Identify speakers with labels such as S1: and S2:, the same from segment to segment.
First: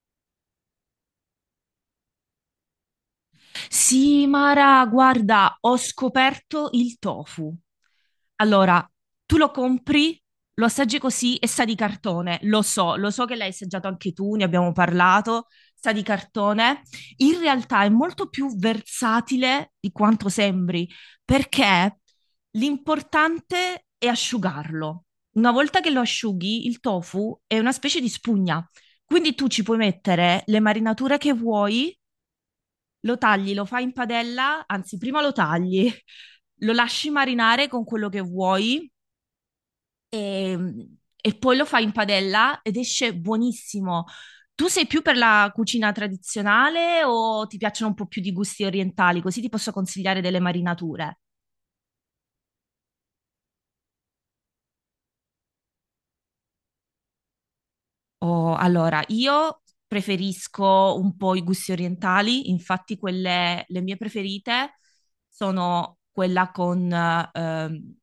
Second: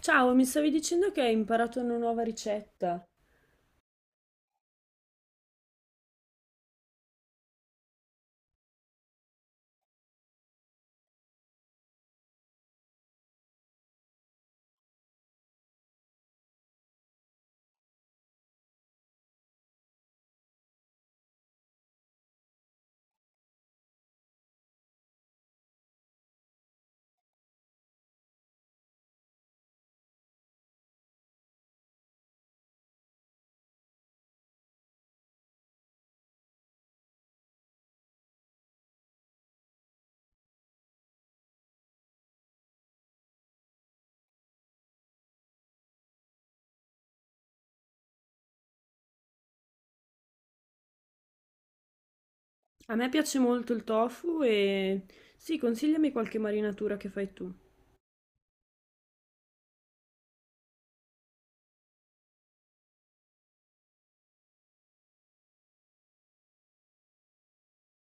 S1: Ciao, mi stavi dicendo che hai imparato una nuova ricetta.
S2: Sì, Mara, guarda, ho scoperto il tofu. Allora, tu lo compri, lo assaggi così e sa di cartone, lo so che l'hai assaggiato anche tu, ne abbiamo parlato, sa di cartone. In realtà è molto più versatile di quanto sembri, perché l'importante è asciugarlo. Una volta che lo asciughi, il tofu è una specie di spugna, quindi tu ci puoi mettere le marinature che vuoi, lo tagli, lo fai in padella, anzi, prima lo tagli, lo lasci marinare con quello che vuoi e, e poi lo fai in padella ed esce buonissimo. Tu sei più per la cucina tradizionale o ti piacciono un po' più di gusti orientali? Così ti posso consigliare delle marinature.
S1: A me piace molto il tofu e sì, consigliami qualche marinatura che fai tu.
S2: Oh, allora, io preferisco un po' i gusti orientali, infatti quelle, le mie preferite sono quella con ehm,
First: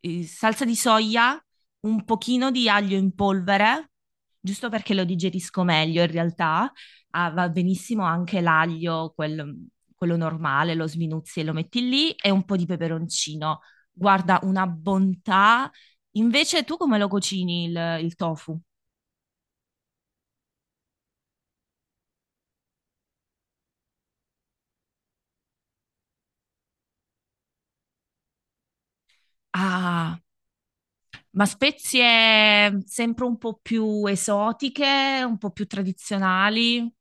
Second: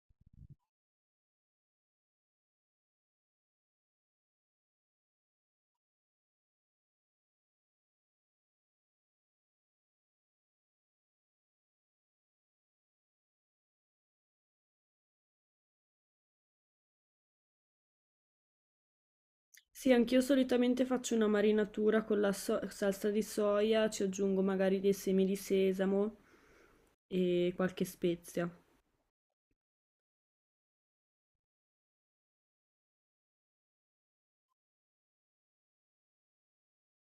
S2: eh, salsa di soia, un pochino di aglio in polvere, giusto perché lo digerisco meglio in realtà. Ah, va benissimo anche l'aglio, quello normale, lo sminuzzi e lo metti lì, e un po' di peperoncino. Guarda, una bontà. Invece tu come lo cucini il tofu?
S1: Sì, anch'io solitamente faccio una marinatura con la salsa di soia, ci aggiungo magari dei semi di sesamo e qualche spezia.
S2: Ah, ma spezie sempre un po' più esotiche, un po' più tradizionali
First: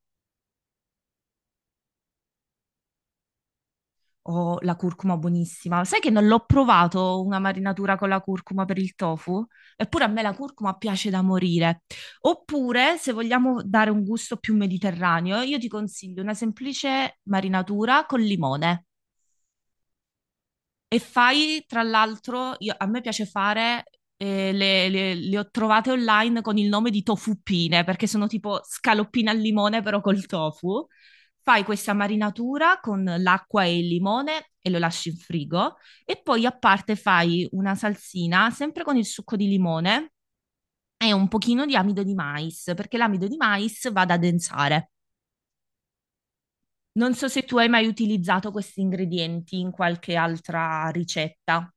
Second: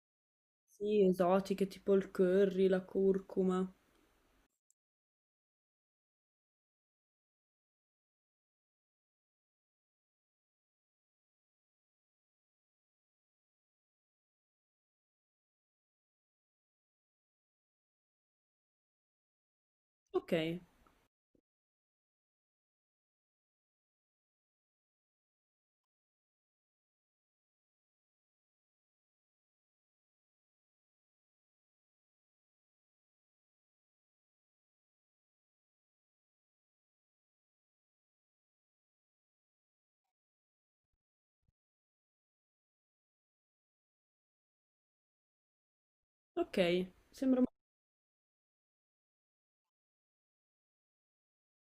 S1: Sì, esotiche tipo il curry, la curcuma.
S2: o la curcuma buonissima? Sai che non l'ho provato una marinatura con la curcuma per il tofu? Eppure a me la curcuma piace da morire. Oppure, se vogliamo dare un gusto più mediterraneo, io ti consiglio una semplice marinatura con limone.
S1: Ok,
S2: E fai, tra l'altro, a me piace fare, le ho trovate online con il nome di tofuppine, perché sono tipo scaloppine al limone, però col tofu. Fai questa marinatura con l'acqua e il limone e lo lasci in frigo. E poi a parte fai una salsina, sempre con il succo di limone e un pochino di amido di mais, perché l'amido di mais va ad addensare.
S1: ok,
S2: Non so
S1: sembra
S2: se
S1: molto.
S2: tu hai mai utilizzato questi ingredienti in qualche altra ricetta.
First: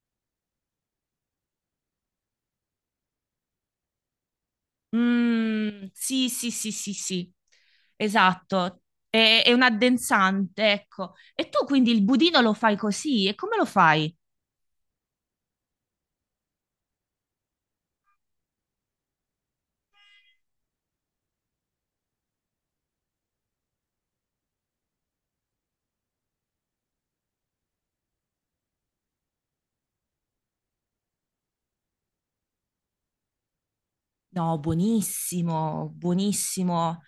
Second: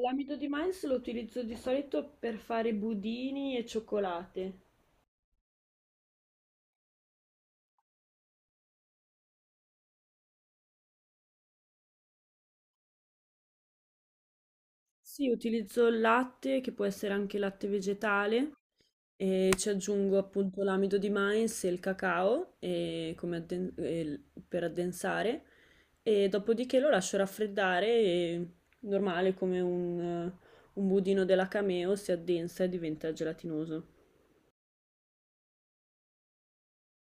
S1: L'amido di mais lo utilizzo di solito per fare budini e cioccolate.
S2: Mm, sì, sì, sì, sì, sì, esatto. È un addensante, ecco. E tu quindi il budino lo fai così? E come lo fai?
S1: Sì, utilizzo il latte, che può essere anche latte vegetale, e ci aggiungo appunto l'amido di mais e il cacao e come adden- e il- per addensare, e dopodiché lo lascio raffreddare, e, normale come un budino della Cameo, si addensa e diventa gelatinoso.
S2: No, buonissimo, buonissimo.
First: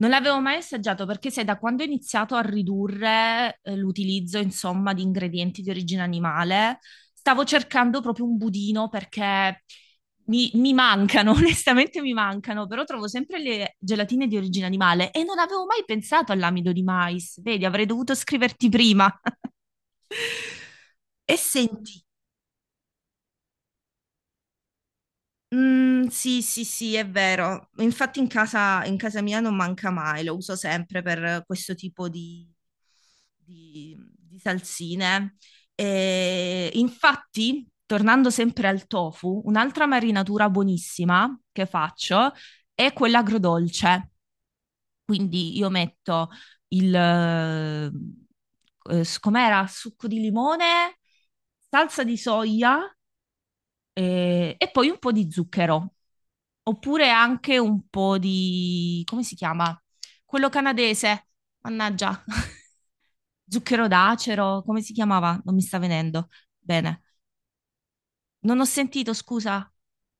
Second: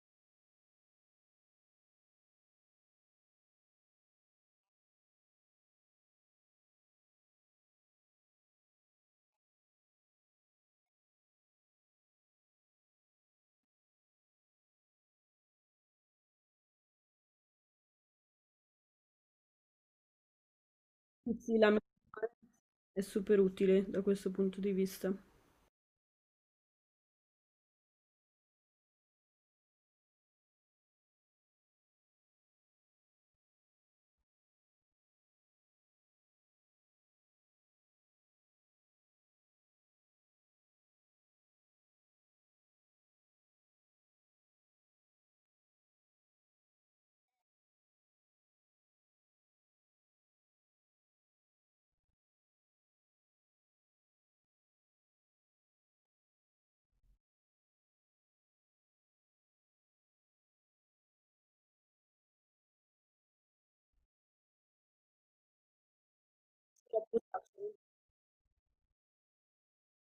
S2: Non l'avevo mai assaggiato perché sai, da quando ho iniziato a ridurre l'utilizzo, insomma, di ingredienti di origine animale, stavo cercando proprio un budino perché mi mancano, onestamente mi mancano, però trovo sempre le gelatine di origine animale e non avevo mai pensato all'amido di mais. Vedi, avrei dovuto scriverti prima.
S1: Sì,
S2: E
S1: sì, la memoria
S2: senti,
S1: è super utile da questo punto di vista.
S2: mm, sì, sì, sì, è vero. Infatti in casa mia non manca mai, lo uso sempre per questo tipo di, di salsine. E infatti, tornando sempre al tofu, un'altra marinatura buonissima che faccio è quella agrodolce. Quindi io metto il, eh, com'era? Succo di limone, salsa di soia, e poi un po' di zucchero, oppure anche un po' di, come si chiama? Quello canadese, mannaggia, zucchero d'acero, come si chiamava? Non mi sta venendo. Bene,
S1: Sciroppo d'acero.
S2: non ho sentito, scusa.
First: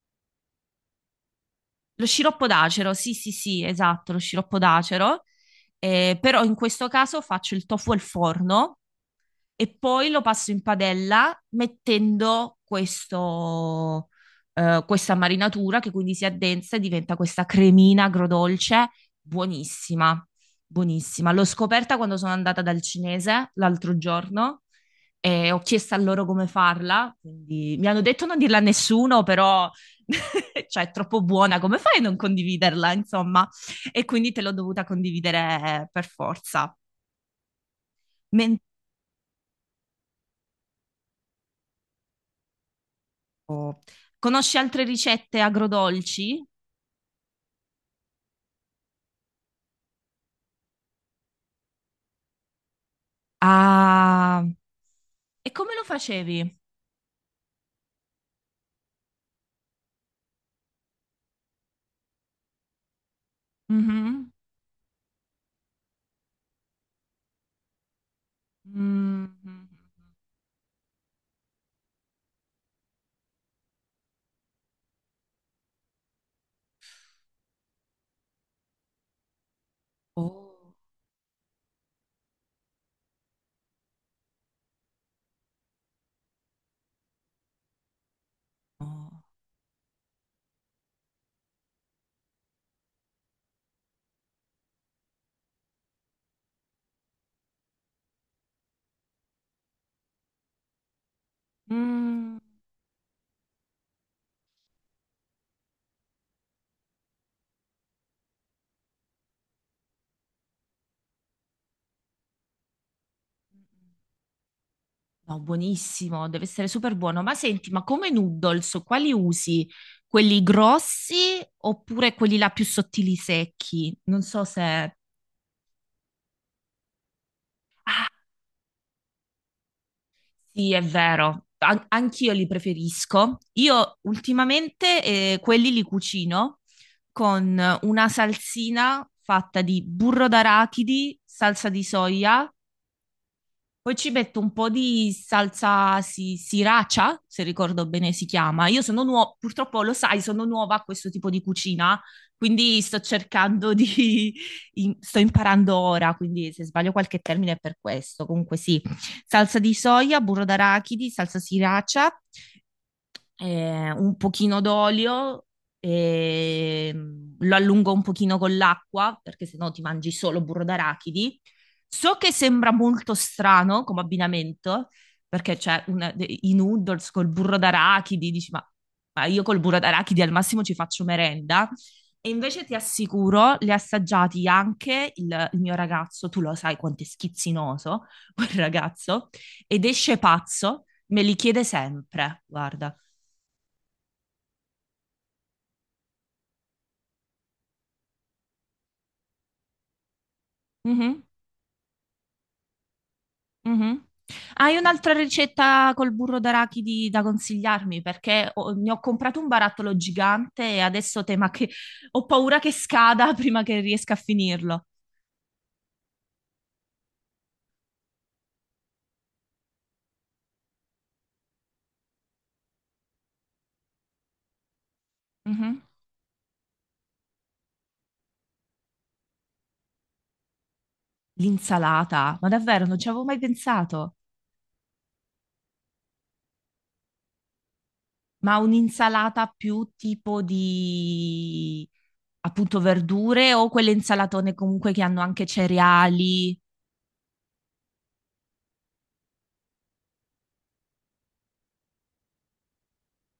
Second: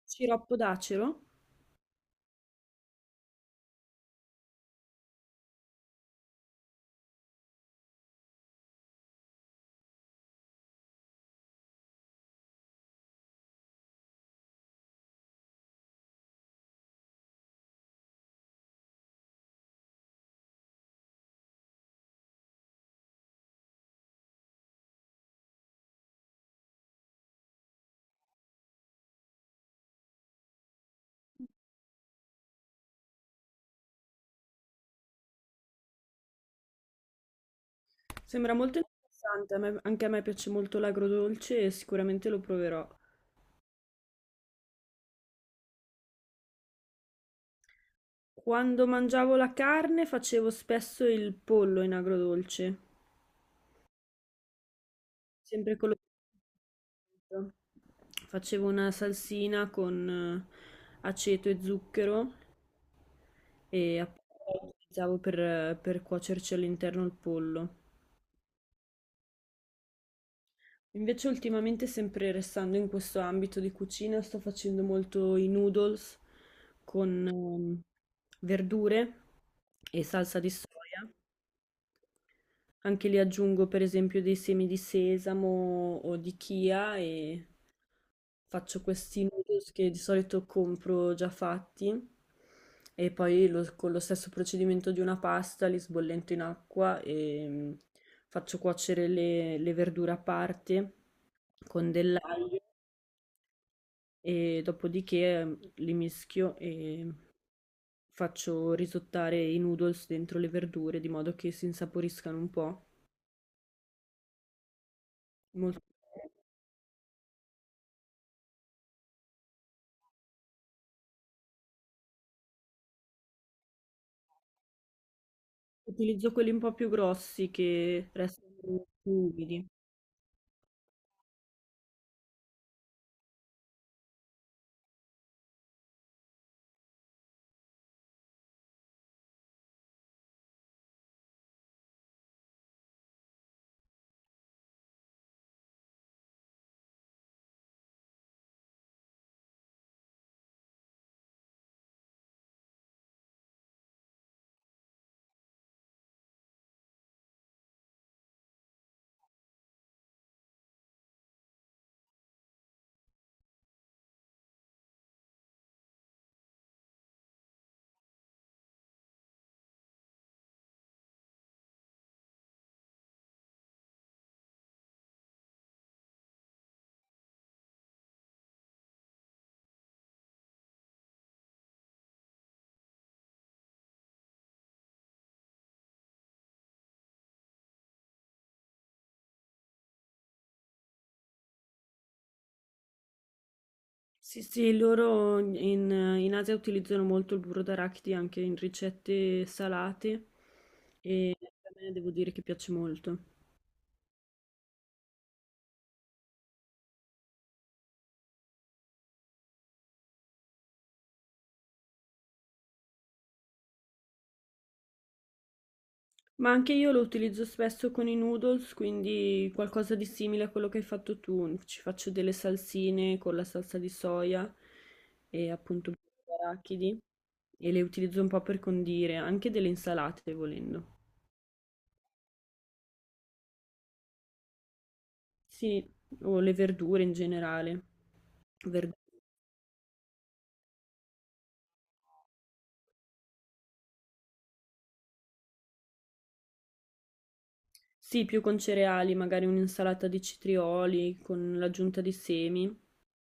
S1: Sciroppo d'acero?
S2: Lo sciroppo d'acero, sì, sì, sì, esatto, lo sciroppo d'acero. Però in questo caso faccio il tofu al forno e poi lo passo in padella mettendo questa marinatura che quindi si addensa e diventa questa cremina agrodolce buonissima, buonissima. L'ho scoperta quando sono andata dal cinese l'altro giorno e ho chiesto a loro come farla, quindi mi hanno detto non dirla a nessuno, però cioè è troppo buona, come fai a non condividerla, insomma? E quindi te l'ho dovuta condividere, per forza.
S1: Sembra molto interessante, anche a me piace molto l'agrodolce e sicuramente lo proverò.
S2: Oh. Conosci altre ricette agrodolci?
S1: Quando mangiavo la carne facevo spesso il pollo in agrodolce,
S2: Ah, e come
S1: sempre
S2: lo
S1: con lo
S2: facevi?
S1: stesso. Facevo una salsina con aceto e zucchero e
S2: Mhm.
S1: appunto la utilizzavo per cuocerci all'interno il pollo.
S2: Mhm.
S1: Invece ultimamente, sempre restando in questo ambito di cucina, sto facendo molto i noodles con verdure e salsa di soia.
S2: Oh,
S1: Anche lì aggiungo per esempio dei semi di sesamo o di chia e faccio
S2: no,
S1: questi noodles che di solito compro già fatti e poi con lo stesso procedimento di una pasta li sbollento in acqua e faccio cuocere le verdure a parte con
S2: mm,
S1: dell'aglio. E dopodiché, li mischio e faccio risottare i noodles dentro le verdure di modo che si insaporiscano un po'.
S2: no,
S1: Molto
S2: buonissimo, deve essere super buono. Ma senti, ma come noodles, quali usi? Quelli grossi oppure quelli là più sottili secchi? Non so se...
S1: utilizzo quelli un po' più grossi che restano più umidi.
S2: Sì, è vero, anch'io li preferisco. Io ultimamente, quelli li cucino con una salsina fatta di burro d'arachidi, salsa di soia, poi ci metto un po' di sriracha, se ricordo bene si chiama. Io sono nuova, purtroppo lo sai, sono nuova a questo tipo di cucina, quindi sto cercando di... sto imparando ora, quindi se sbaglio qualche termine è per questo. Comunque sì, salsa di soia, burro d'arachidi, salsa sriracha, un pochino d'olio e mm, lo allungo un pochino con l'acqua perché sennò ti mangi solo burro d'arachidi. So che sembra molto strano come abbinamento perché i noodles col burro d'arachidi, dici ma io col burro d'arachidi al massimo ci faccio merenda. E invece ti assicuro, li ha assaggiati anche il mio ragazzo, tu lo sai quanto è schizzinoso quel ragazzo, ed esce pazzo, me li chiede sempre, guarda.
S1: Sì, sì, loro in Asia utilizzano molto il burro d'arachidi anche in ricette salate
S2: Mhm,
S1: e a me devo dire che piace molto.
S2: mhm. Hai un'altra ricetta col burro d'arachidi da consigliarmi? Perché ne ho comprato un barattolo gigante e adesso tema che ho paura che scada prima che riesca a finirlo.
S1: Ma anche io lo utilizzo spesso con i noodles, quindi qualcosa di simile a quello che hai fatto tu. Ci faccio delle salsine con la salsa di soia e
S2: Mhm.
S1: appunto arachidi e le utilizzo un po' per condire, anche delle insalate volendo.
S2: L'insalata, ma davvero non ci avevo mai pensato.
S1: Sì, o le verdure in generale.
S2: Ma
S1: Verd-
S2: un'insalata più tipo di appunto verdure o quelle insalatone comunque che hanno anche cereali?
S1: Sì, più con cereali, magari un'insalata di citrioli con l'aggiunta di semi.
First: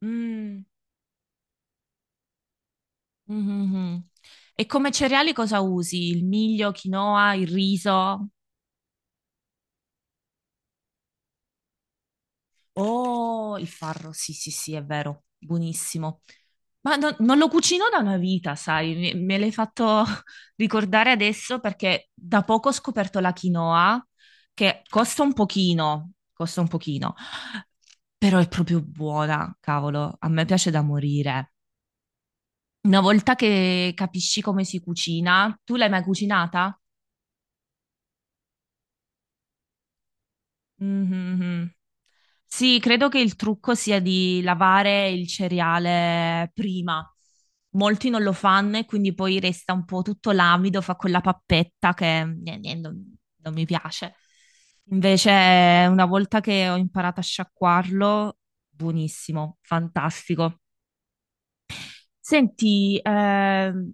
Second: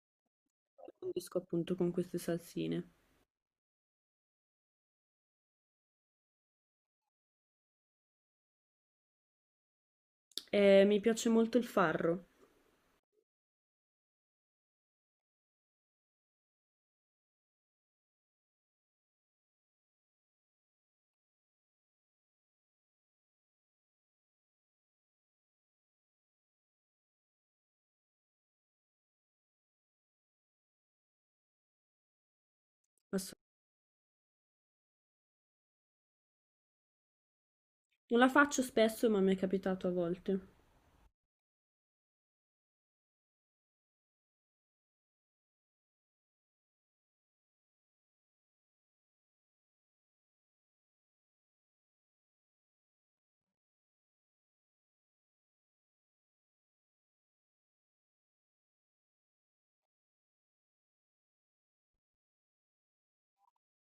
S2: Mm.
S1: Condisco appunto con queste salsine.
S2: Mhm. E come cereali cosa usi? Il miglio, quinoa, il riso?
S1: Mi piace molto il farro,
S2: Oh, il farro, sì, sì, sì, è vero, buonissimo. Ma non lo cucino da una vita, sai, me l'hai fatto ricordare adesso perché da poco ho scoperto la quinoa, che costa un pochino, però è proprio buona, cavolo, a me piace da morire. Una volta
S1: assolutamente.
S2: che capisci come si cucina, tu l'hai mai cucinata?
S1: Non la faccio spesso, ma mi è capitato a volte.
S2: Mhm, mhm. Sì, credo che il trucco sia di lavare il cereale prima. Molti non lo fanno e quindi poi resta un po' tutto l'amido, fa quella pappetta che non mi piace. Invece, una volta che ho imparato a sciacquarlo, buonissimo, fantastico. Senti,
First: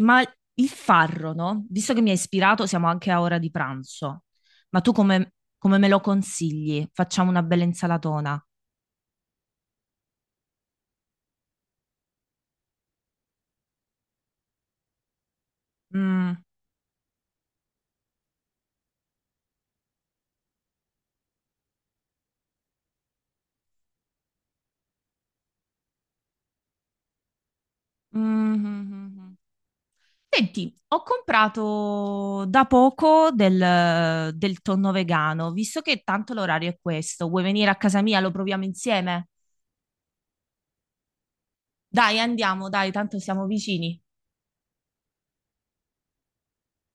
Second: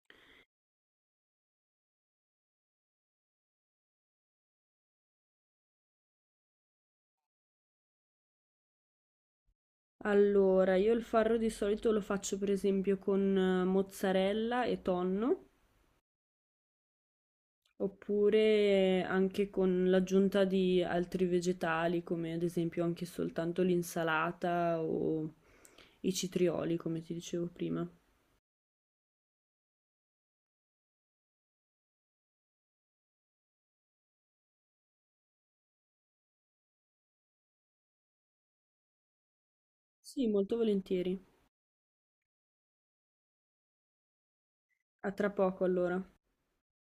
S2: ma il farro, no? Visto che mi hai ispirato, siamo anche a ora di pranzo. Ma tu come, come me lo consigli? Facciamo una bella insalatona.
S1: Allora, io il farro di solito lo faccio per esempio con mozzarella e tonno,
S2: Mm,
S1: oppure anche con l'aggiunta di altri vegetali, come ad esempio anche soltanto l'insalata o i citrioli, come ti dicevo prima.
S2: mm, mm, mm. Senti, ho comprato da poco del tonno vegano, visto che tanto l'orario è questo. Vuoi venire a casa mia? Lo proviamo insieme?
S1: Sì, molto volentieri.
S2: Dai, andiamo, dai, tanto siamo vicini.
S1: A tra poco allora.